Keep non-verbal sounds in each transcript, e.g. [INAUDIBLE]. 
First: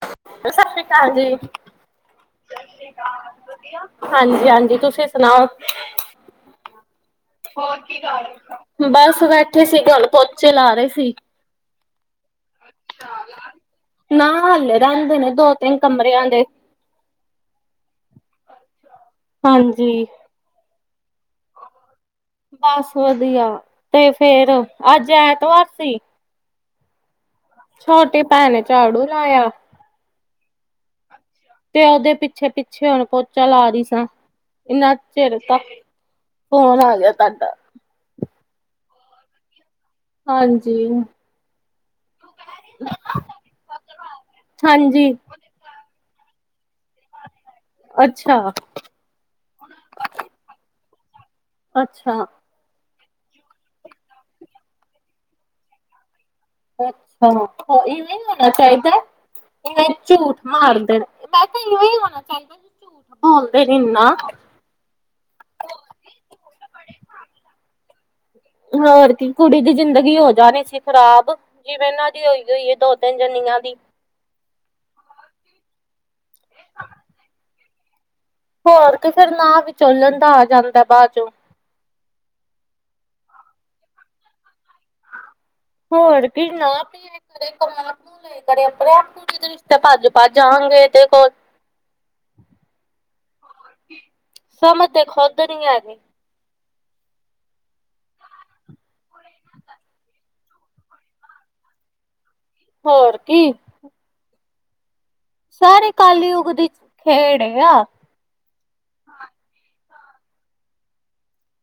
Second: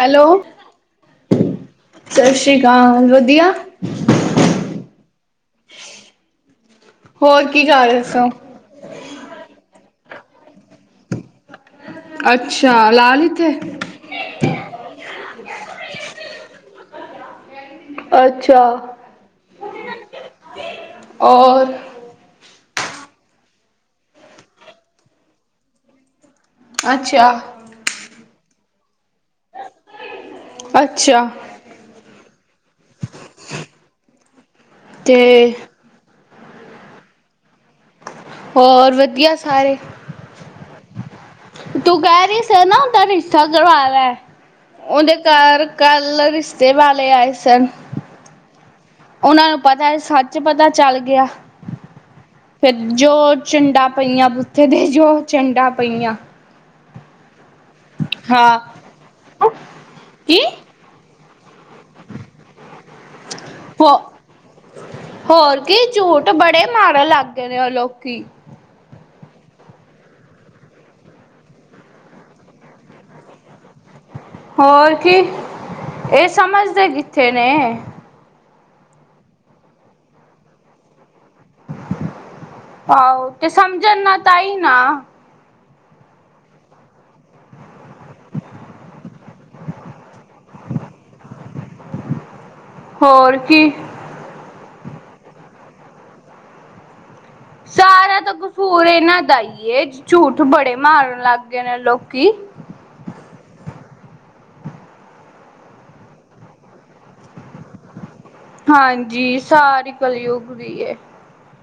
Hello ਔ sorry ਪੈਣਜੀ। [UNINTELLIGIBLE] ਸਤਿ ਸ੍ਰੀ ਅਕਾਲ ਵਧੀਆ ਹਾਂਜੀ, ਹਾਂਜੀ ਤੁਸੀਂ ਸੁਣਾਓ? ਹੋਰ, ਕੀ ਕਰ ਰੇ ਸੋ? ਬਸ, ਬੈਠੇ ਸੀਗੇ ਹੁਣ ਪੋਚੇ ਲਾ ਰਏ ਸੀ। ਅੱਛਾ, ਲਾ ਲਿਤੇ? ਨਾ, ਹਲੇ ਰੈੰਦੇ ਨੇ ਦੋ, ਤਿੰਨ ਕਮਰਿਆਂ ਦੇ। ਅੱਛਾ, ਹਾਂਜੀ ਔਰ? ਬਸ ਵਧੀਆ ਤੇ ਫੇਰ ਅੱਜ ਐਤਵਾਰ ਸੀ। ਅੱਛਾ। ਛੋਟੀ ਭੈਣ ਨੇ ਝਾੜੂ ਲਾਇਆ। ਅੱਛਾ! ਮੈਂ ਉਹਦੇ ਪਿੱਛੇ-ਪਿੱਛੇ ਹੁਣ ਪੋਚਾ ਲਾ ਰਹੀ ਸਾਂ, ਇੰਨਾ ਤੇ ਚਿਰ ਤ ਫੋਨ ਆ ਗਿਆ, ਤਾਡ ਹੋਰ ਵਧੀਆ ਸਾਰੇ? ਹਾਂਜੀ ਤੂੰ ਕਹਿ ਰਹੀ ਸ ਨਾ ਉਹਦਾ ਰਿਸ਼ਤਾ ਕਰਵਾ ਲ ਹਾਂਜੀ ਉਹਦੇ ਘਰ। ਕੱਲ੍ਹ ਰਿਸ਼ਤੇ ਵਾਲੇ ਆਏ ਸਨ। ਅੱਛਾ ਉਹਨਾਂ ਨੂੰ ਪਤਾ ਏ ਸੱਚ ਪਤਾ ਚੱਲ ਗਿਆ ਅੱਛਾ ਫਿਰ ਜੋ ਚੰਡਾਂ ਪਈਆਂ ਬੁੱਥੇ ਤੇ ਜੋ ਚੰਡਾਂ ਪਈਆਂ। ਅੱਛਾ ਇਵੇਂ ਹੋਣਾ ਹਾਂ ਚਾਹੀਦਾ ਇਵੇਂ ਝੂਠ ਕੀ ਮਾਰਦੇ ਨੇ ਵੈਸੇ ਇਹੋ ਹੀ ਹੋਣਾ ਚਾਹੀਦਾ ਝੂਠ ਬੋਲਦੇ ਨਹੀਂ ਹੋ ਨਾ ਹੋਰ ਕੀ ਝੂਠ ਬੜੇ ਮਾਰਨ ਲੱਗ ਗਏ ਨੇ ਉਹ ਲੋਕੀ ਹੋਰ ਕੀ ਕੁੜੀ ਦੀ ਜ਼ਿੰਦਗੀ ਹੋ ਜਾਣੀ ਸੀ ਖ਼ਰਾਬ ਜਿਵੇਂ ਇਹਨਾਂ ਦੀ ਹੋਈ ਹੋਈ ਹੈ ਦੋ ਤਿੰਨ ਜਨੀਆਂ ਦੀ ਹੋਰ ਕੀ ਇਹ ਸਮਝਦੇ ਕਿੱਥੇ ਨੇ। ਹੋਰ ਕੇ ਫਿਰ ਨਾ ਵਿਚੋਲਣ ਦਾ ਆ ਜਾਂਦਾ ਬਾਦ ਚੋਂ ਆਉ ਤੇ ਸਮਝਣ ਨਾ ਤਾਈ ਨਾ ਹੋਰ ਕੀ ਨਾ [UNINTELLIGIBLE] [UNINTELLIGIBLE] ਰਿਸ਼ਤੇ ਭੱਜ ਭੱਜ ਆਨਗੇ ਏਦੇ ਕੋਲ ਹੋਰ ਕੀ ਸਮਝ ਤੇ ਖੁਦ ਨਹੀਂ ਹੈਗੀ। ਸਾਰਾ ਤਾਂ ਕਸੂਰ ਇਹਨਾਂ ਦਾ ਈ ਝੂਠ ਬੜੇ ਮਾਰਨ ਲੱਗ ਗਏ ਨੇ ਲੋਕੀ ਹੋਰ ਕੀ ਸਾਰੀ ਕਲਯੁਗ ਦੀ ਖੇਡ ਹ ਆ ਹਾਂਜੀ ਸਾਰੀ ਕਲੀ ਉਗ ਗਈ ਏ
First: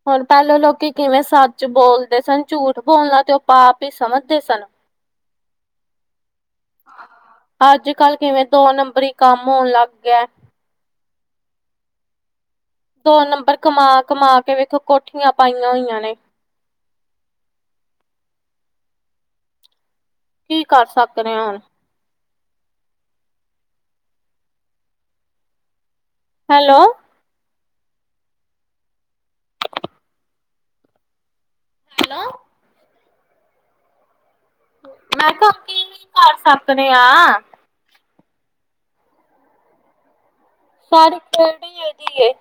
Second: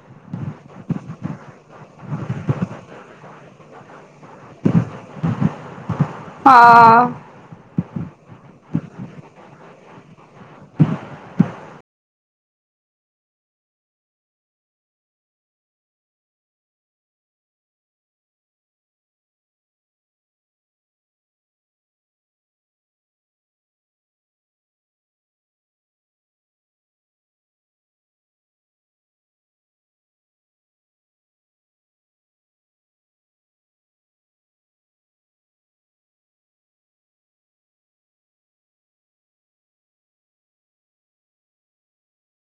ਹੁਣ ਪਹਿਲਾਂ ਲੋਕੀ ਕਿਵੇਂ ਸੱਚ ਬੋਲਦੇ ਸਨ ਝੂਠ ਬੋਲਣਾ ਤੇ ਉਹ ਪਾਪ ਹੀ ਸਮਝਦੇ ਸਨ। ਹਾਂ। ਅੱਜ ਕਲ ਕਿਵੇਂ ਦੋ ਨੰਬਰੀ ਕੰਮ ਹੋਣ ਲੱਗ ਗਿਆ। ਦੋ ਨੰਬਰ ਕਮਾ ਕਮਾ ਕੇ ਵੇਖਿਓ ਕੋਠੀਆਂ ਪਾਈਆਂ ਹੋਈਆਂ ਨੇ ਕੀ ਕਰ ਸਕਣੇ ਹੈ ਹੁਣ ਹੈਲੋ ਹਨਾ। [UNINTELLIGIBLE] ਮੈਂ ਕਿਹਾ ਹੁਣ ਕੀ ਵੀ ਕਰ ਸਕਦੇ ਆਂ। ਸਾਰੀ ਕਿਹੜੀ [UNINTELLIGIBLE] ਇਹਦੀ ਏ